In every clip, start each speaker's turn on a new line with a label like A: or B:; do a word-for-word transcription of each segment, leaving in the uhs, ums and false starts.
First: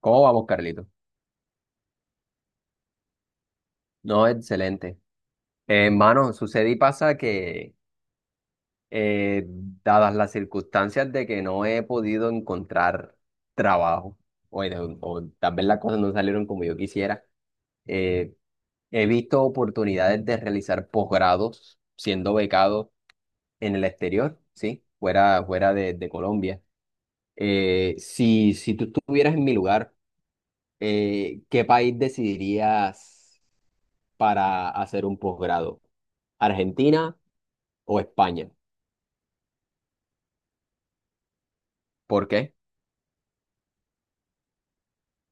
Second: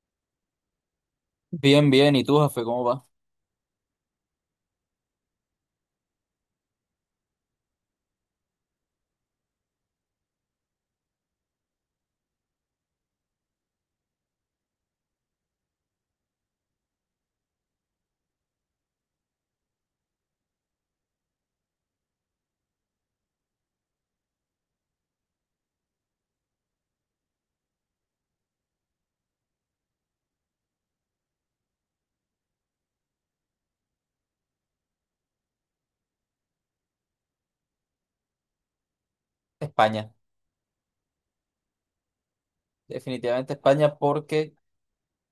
A: ¿Cómo vamos, Carlito?
B: Bien, bien. ¿Y tú, jefe, cómo va?
A: No, excelente. Eh, Hermano, sucede y pasa que, eh, dadas las circunstancias de que no he podido encontrar trabajo, o, en- o tal vez las cosas no salieron como yo quisiera. eh, He visto oportunidades de realizar posgrados siendo becado en el exterior, ¿sí? Fuera, fuera de, de Colombia. Eh, si, si tú estuvieras en mi lugar, eh, ¿qué país decidirías para hacer un posgrado? ¿Argentina o España?
B: España.
A: ¿Por qué?
B: Definitivamente España porque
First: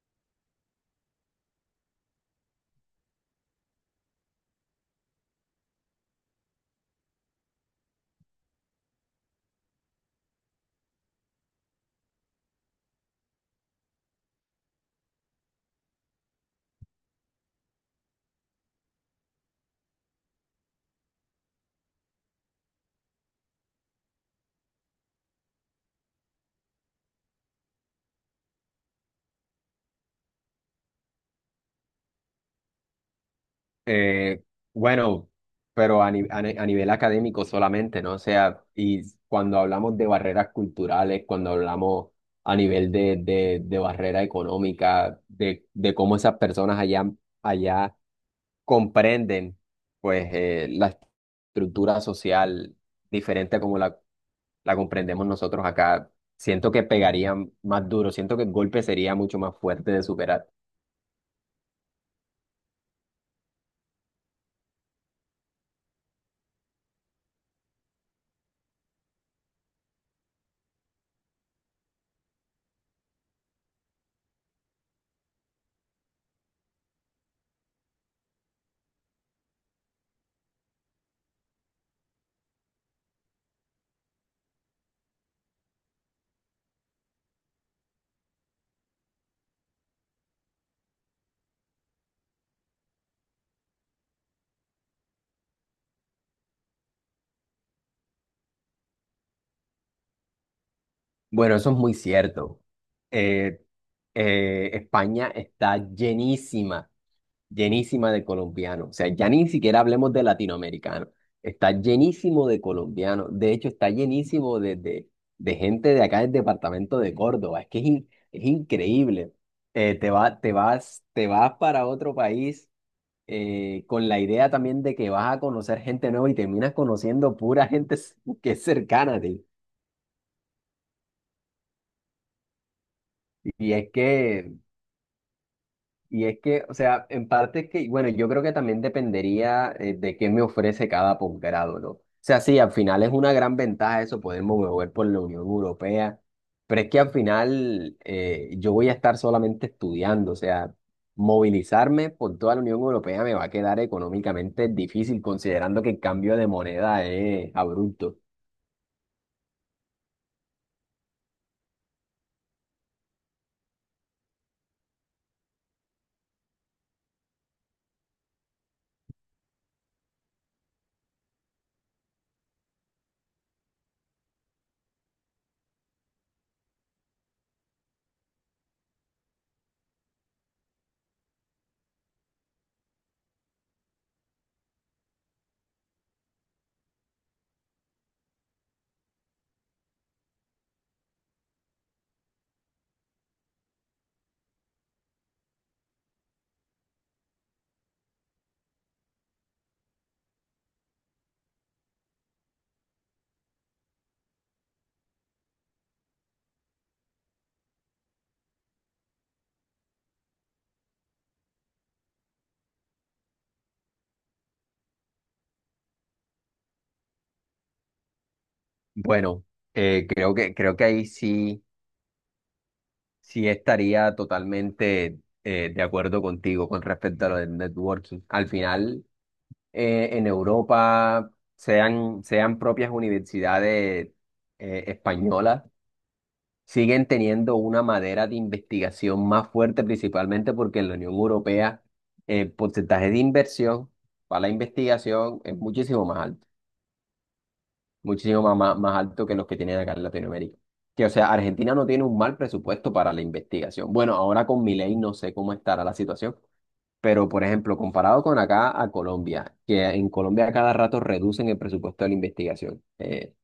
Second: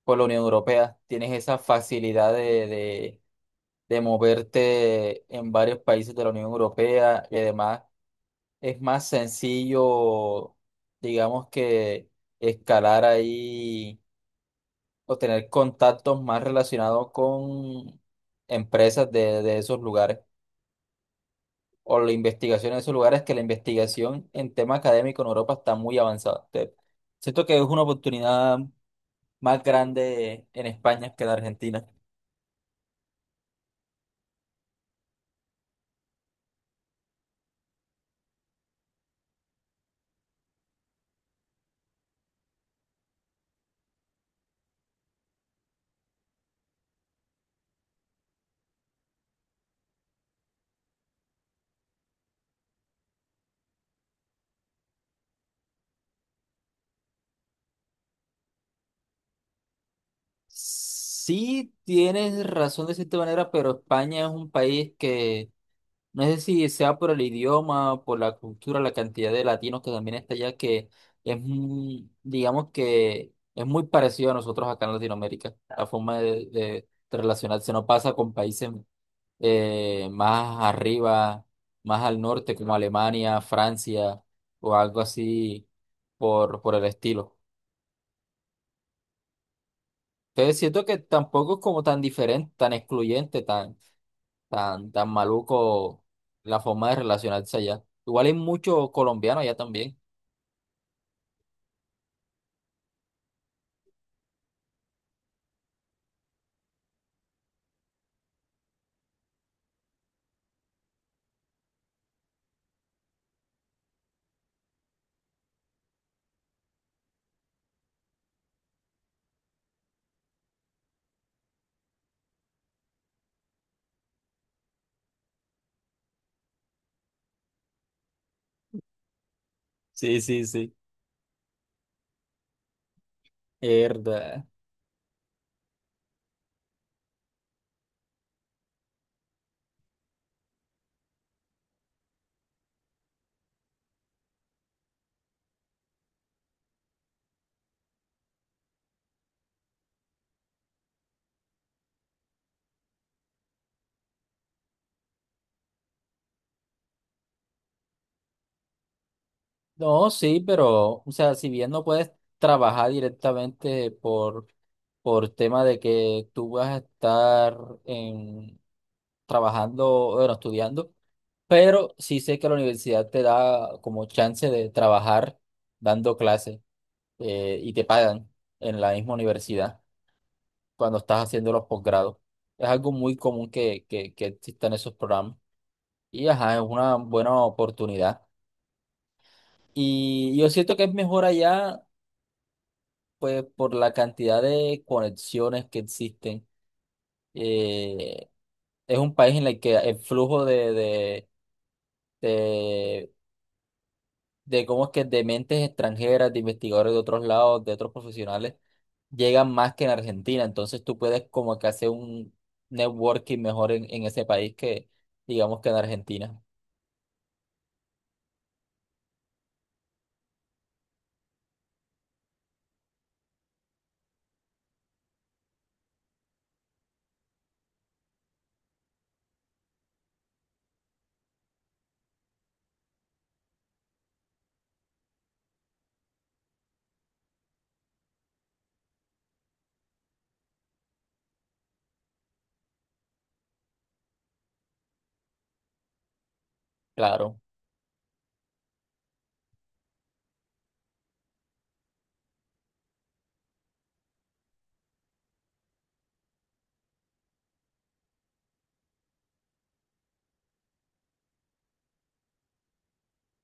B: con la Unión Europea tienes esa facilidad de, de, de moverte en varios países de la Unión Europea y además es más sencillo, digamos que escalar ahí o tener contactos más relacionados con empresas de, de esos lugares, o la investigación en esos lugares, que la investigación en tema académico en Europa está muy avanzada. Te- siento que es una oportunidad más grande en España que en Argentina.
A: Eh, bueno, pero a, ni- a ni- a nivel académico solamente, ¿no? O sea, y cuando hablamos de barreras culturales, cuando hablamos a nivel de, de, de barrera económica, de, de cómo esas personas allá, allá comprenden, pues, eh, la estructura social diferente como la la comprendemos nosotros acá. Siento que pegaría más duro, siento que el golpe sería mucho más fuerte de superar.
B: Sí, tienes razón de cierta manera, pero España es un país que no sé si sea por el idioma, por la cultura, la cantidad de latinos que también está allá, que es, muy- digamos que es muy parecido a nosotros acá en Latinoamérica, la forma de, de de relacionarse. No pasa con países eh, más arriba, más al norte, como Alemania, Francia o algo así por, por el estilo. Entonces siento que tampoco es como tan diferente, tan excluyente, tan, tan, tan maluco la forma de relacionarse allá. Igual hay muchos colombianos allá también.
A: Bueno, eso es muy cierto. Eh, eh, España está llenísima, llenísima de colombianos. O sea, ya ni siquiera hablemos de latinoamericanos. Está llenísimo de colombianos. De hecho, está llenísimo de, de, de gente de acá del departamento de Córdoba. Es que es, in- es increíble. Eh, te va, te vas, te vas para otro país, eh, con la idea también de que vas a conocer gente nueva y terminas conociendo pura gente s- que es cercana a ti.
B: Sí, sí, sí.
A: Y es
B: verdad.
A: que, y es que, o sea, en parte es que, bueno, yo creo que también dependería eh, de qué me ofrece cada posgrado, ¿no? O sea, sí, al final es una gran ventaja eso, poderme mover por la Unión Europea, pero es que al final, eh, yo voy a estar solamente estudiando. O sea, movilizarme por toda la Unión Europea me va a quedar económicamente difícil, considerando que el cambio de moneda es abrupto.
B: No, sí, pero, o sea, si bien no puedes trabajar directamente por, por tema de que tú vas a estar en, trabajando, bueno, estudiando, pero sí sé que la universidad te da como chance de trabajar dando clases, eh, y te pagan en la misma universidad cuando estás haciendo los posgrados. Es algo muy común que, que, que existan esos programas, y ajá, es una buena oportunidad. Y yo siento que es mejor allá pues por la cantidad de conexiones que existen. eh, es un país en el que el flujo de, de, de, de cómo es que de mentes extranjeras, de investigadores de otros lados, de otros profesionales, llegan más que en Argentina. Entonces tú puedes como que hacer un networking mejor en, en ese país que digamos que en Argentina.
A: Bueno, eh, creo que, creo que ahí sí, sí estaría totalmente eh, de acuerdo contigo con respecto a lo del networking. Al final, eh, en Europa, sean, sean propias universidades eh, españolas, siguen teniendo una madera de investigación más fuerte, principalmente porque en la Unión Europea eh, el porcentaje de inversión para la investigación es muchísimo más alto.
B: Claro,
A: Muchísimo más más más, alto que los que tienen acá en Latinoamérica. Que, o sea, Argentina no tiene un mal presupuesto para la investigación. Bueno, ahora con Milei no sé cómo estará la situación, pero por ejemplo, comparado con acá a Colombia, que en Colombia a cada rato reducen el presupuesto de la investigación. Eh,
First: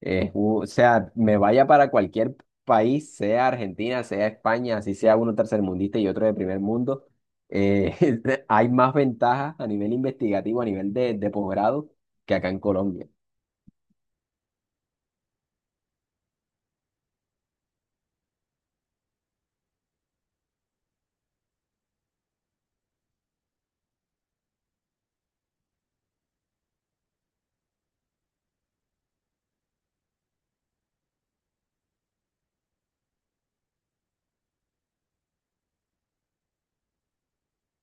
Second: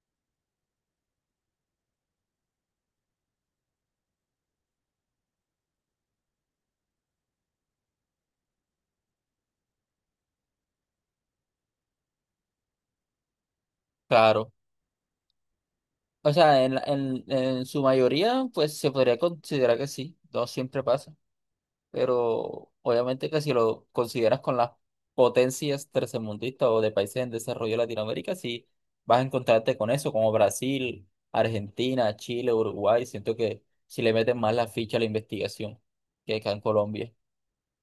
A: es u- O sea, me vaya para cualquier país, sea Argentina, sea España, así sea uno tercermundista y otro de primer mundo, eh, hay más ventajas a nivel investigativo, a nivel de, de posgrado, que acá en Colombia.
B: claro. O sea, en, la- en, en su mayoría, pues se podría considerar que sí. No siempre pasa, pero obviamente que si lo consideras con las potencias tercermundistas o de países en desarrollo de Latinoamérica, sí vas a encontrarte con eso, como Brasil, Argentina, Chile, Uruguay, siento que si le meten más la ficha a la investigación que acá en Colombia.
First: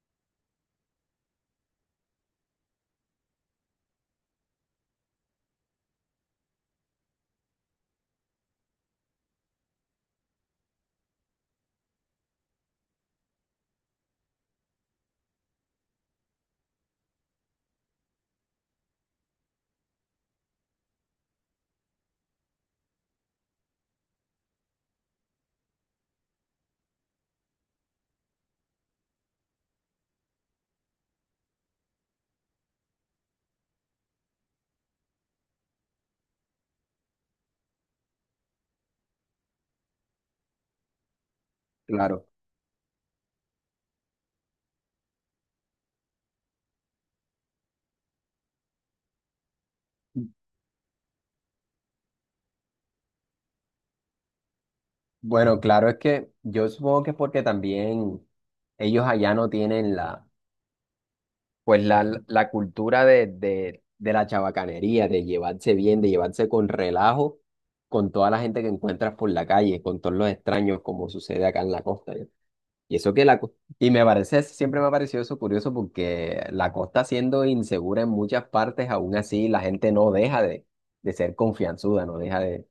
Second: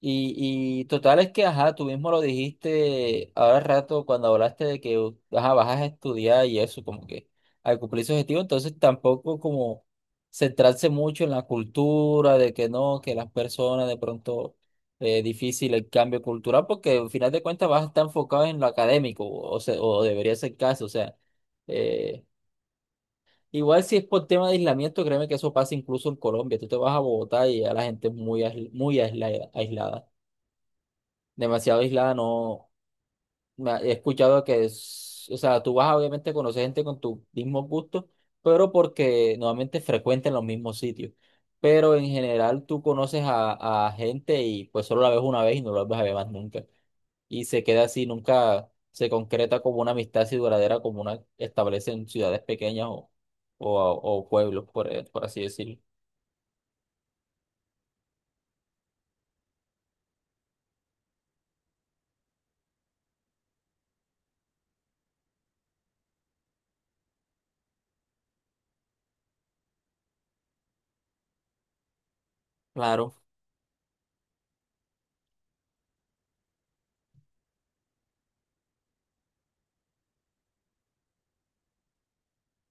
B: Y, y total es que, ajá, tú mismo lo dijiste ahora al rato cuando hablaste de que, ajá, vas a estudiar y eso, como que al cumplir su objetivo, entonces tampoco como centrarse mucho en la cultura, de que no, que las personas de pronto es difícil el cambio cultural, porque al final de cuentas vas a estar enfocado en lo académico, o, se- o debería ser el caso, o sea, eh, igual si es por tema de aislamiento, créeme que eso pasa incluso en Colombia. Tú te vas a Bogotá y ya la gente es muy, aisl- muy aisla- aislada, demasiado aislada, no. Me ha- he escuchado que es, o sea, tú vas a, obviamente, a conocer gente con tus mismos gustos, pero porque normalmente frecuentan los mismos sitios. Pero en
A: Claro.
B: general tú conoces a, a gente y pues solo la ves una vez y no la vas a ver más nunca. Y se queda así, nunca se concreta como una amistad así duradera como una establece en ciudades pequeñas o, o, o pueblos, por, eh, por así
A: Bueno,
B: decirlo.
A: claro, es que yo supongo que es porque también ellos allá no tienen la, pues la, la cultura de, de, de la chabacanería, de llevarse bien, de llevarse con relajo con toda la gente que encuentras por la calle, con todos los extraños, como sucede acá en la costa, ¿ya? Y eso
B: Claro.
A: que la, co- Y me parece, siempre me ha parecido eso curioso porque la costa siendo insegura en muchas partes, aún así la gente no deja de, de ser confianzuda, no deja de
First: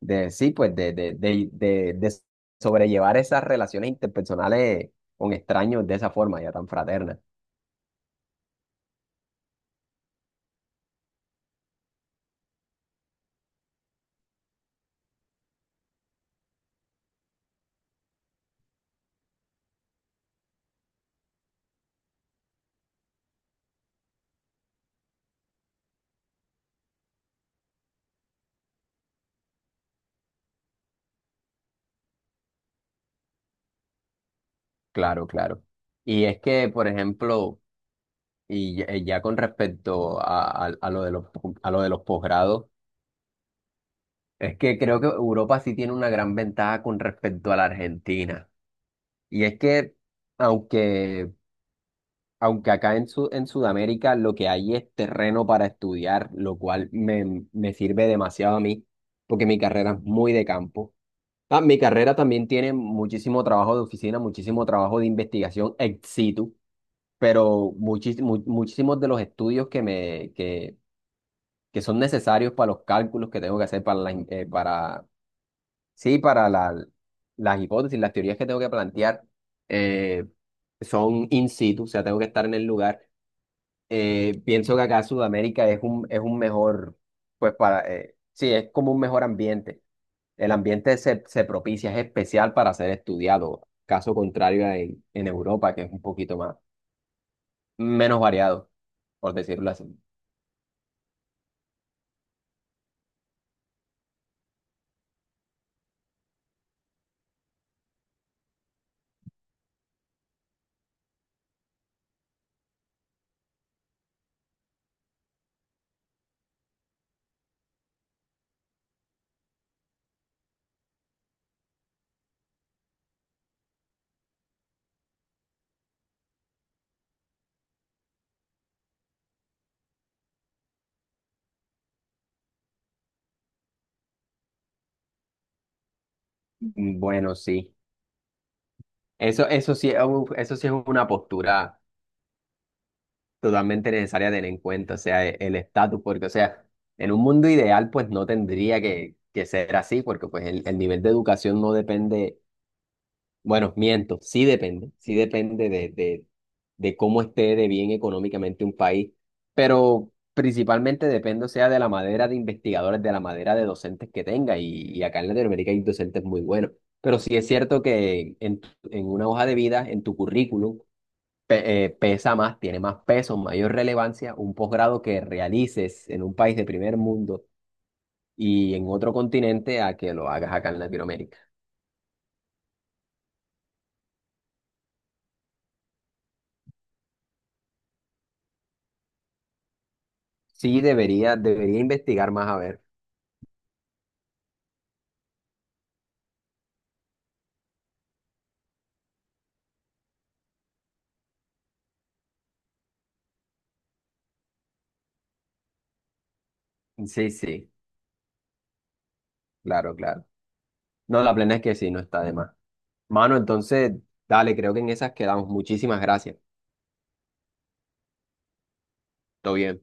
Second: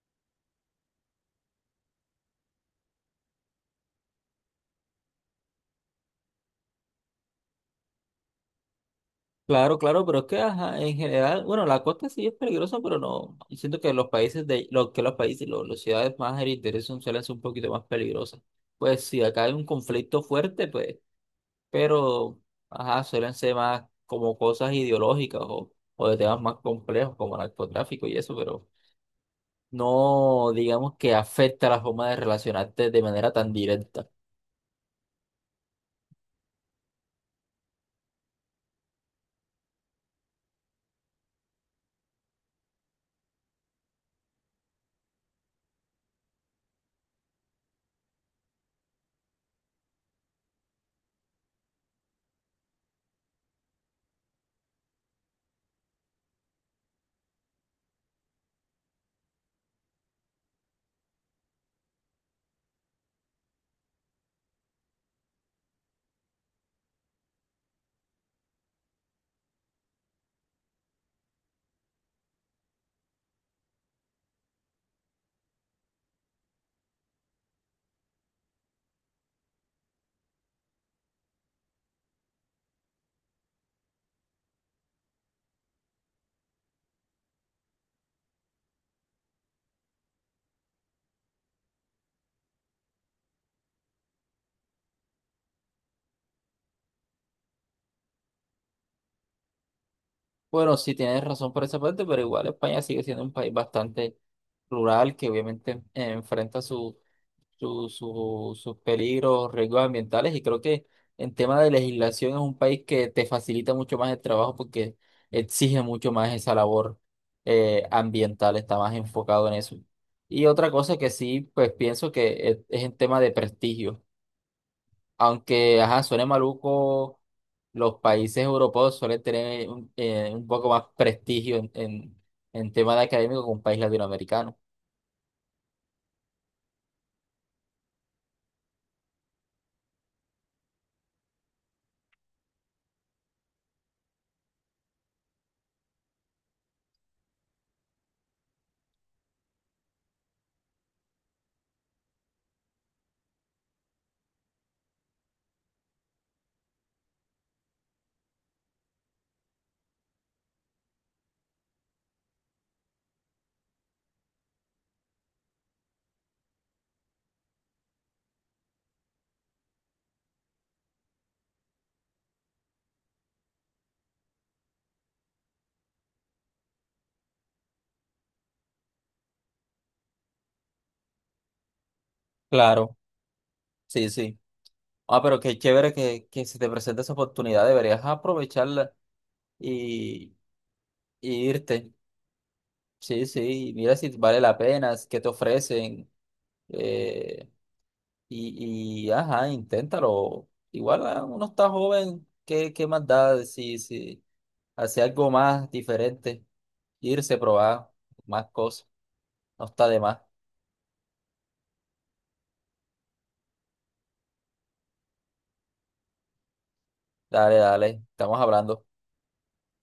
A: de sí, pues de, de, de, de, de sobrellevar esas relaciones interpersonales con extraños de esa forma, ya tan fraterna.
B: Claro, claro, pero es que ajá, en general, bueno, la costa sí es peligrosa, pero no, yo siento que los países de, lo que los países, lo- las ciudades más heridas son suelen ser un poquito más peligrosas. Pues si acá hay un conflicto fuerte, pues, pero ajá, suelen ser más como cosas ideológicas o, o de temas más complejos como narcotráfico y eso, pero no digamos que afecta la forma de relacionarte de manera tan directa.
A: Claro, claro. Y es que, por ejemplo, y ya, eh, ya con respecto a, a, a lo de los, po- a lo de los posgrados, es que creo que Europa sí tiene una gran ventaja con respecto a la Argentina. Y es que, aunque aunque acá en, Su- en Sudamérica lo que hay es terreno para estudiar, lo cual me, me sirve demasiado a mí, porque mi carrera es muy de campo. Ah, mi carrera también tiene muchísimo trabajo de oficina, muchísimo trabajo de investigación ex situ, pero muchis- mu- muchísimos de los estudios que, me, que, que son necesarios para los cálculos que tengo que hacer, para, la in- eh, para, sí, para la- las hipótesis, las teorías que tengo que plantear, eh, son in situ. O sea, tengo que estar en el lugar. Eh, pienso que acá Sudamérica es un, es un mejor, pues para, eh, sí, es como un mejor ambiente. El ambiente se, se propicia, es especial para ser estudiado, caso contrario a en, en Europa, que es un poquito más, menos variado, por decirlo así.
B: Bueno, sí tienes razón por esa parte, pero igual España sigue siendo un país bastante rural que obviamente eh, enfrenta su, su- su- sus peligros, riesgos ambientales, y creo que en tema de legislación es un país que te facilita mucho más el trabajo porque exige mucho más esa labor, eh, ambiental, está más enfocado en eso. Y otra cosa que sí, pues pienso que es, es en tema de prestigio. Aunque, ajá, suene maluco, los países europeos suelen tener un, eh, un poco más prestigio en, en, en tema de académico que un país latinoamericano.
A: Mm, bueno, sí. Eso, eso sí, es un- eso sí es una postura totalmente necesaria tener en cuenta, o sea, e- el estatus. Porque, o sea, en un mundo ideal, pues no tendría que, que ser así, porque pues el, el nivel de educación no depende. Bueno, miento, sí depende, sí depende de, de, de cómo esté de bien económicamente un país, pero principalmente depende, o sea, de la madera de investigadores, de la madera de docentes que tenga. Y, y acá en Latinoamérica hay docentes muy buenos, pero sí es cierto que en, tu- en una hoja de vida, en tu currículum, pe- eh, pesa más, tiene más peso, mayor relevancia un posgrado que realices en un país de primer mundo y en otro continente a que lo hagas acá en Latinoamérica.
B: Claro, sí, sí. Ah, pero qué chévere que, que se te presente esa oportunidad, deberías aprovecharla y,
A: Sí,
B: y
A: debería, debería
B: irte.
A: investigar más a ver.
B: Sí, sí, mira si vale la pena, qué te ofrecen. eh, y, y, ajá, inténtalo. Igual ah, uno está joven, ¿qué, qué más da? si si hacer algo más diferente.
A: Sí,
B: Irse,
A: sí,
B: probar más cosas. No está
A: claro,
B: de más.
A: claro. No, la plena es que sí, no está de más. Mano, entonces, dale, creo que en esas quedamos. Muchísimas gracias.
B: Dale, dale, estamos hablando.
A: Todo bien.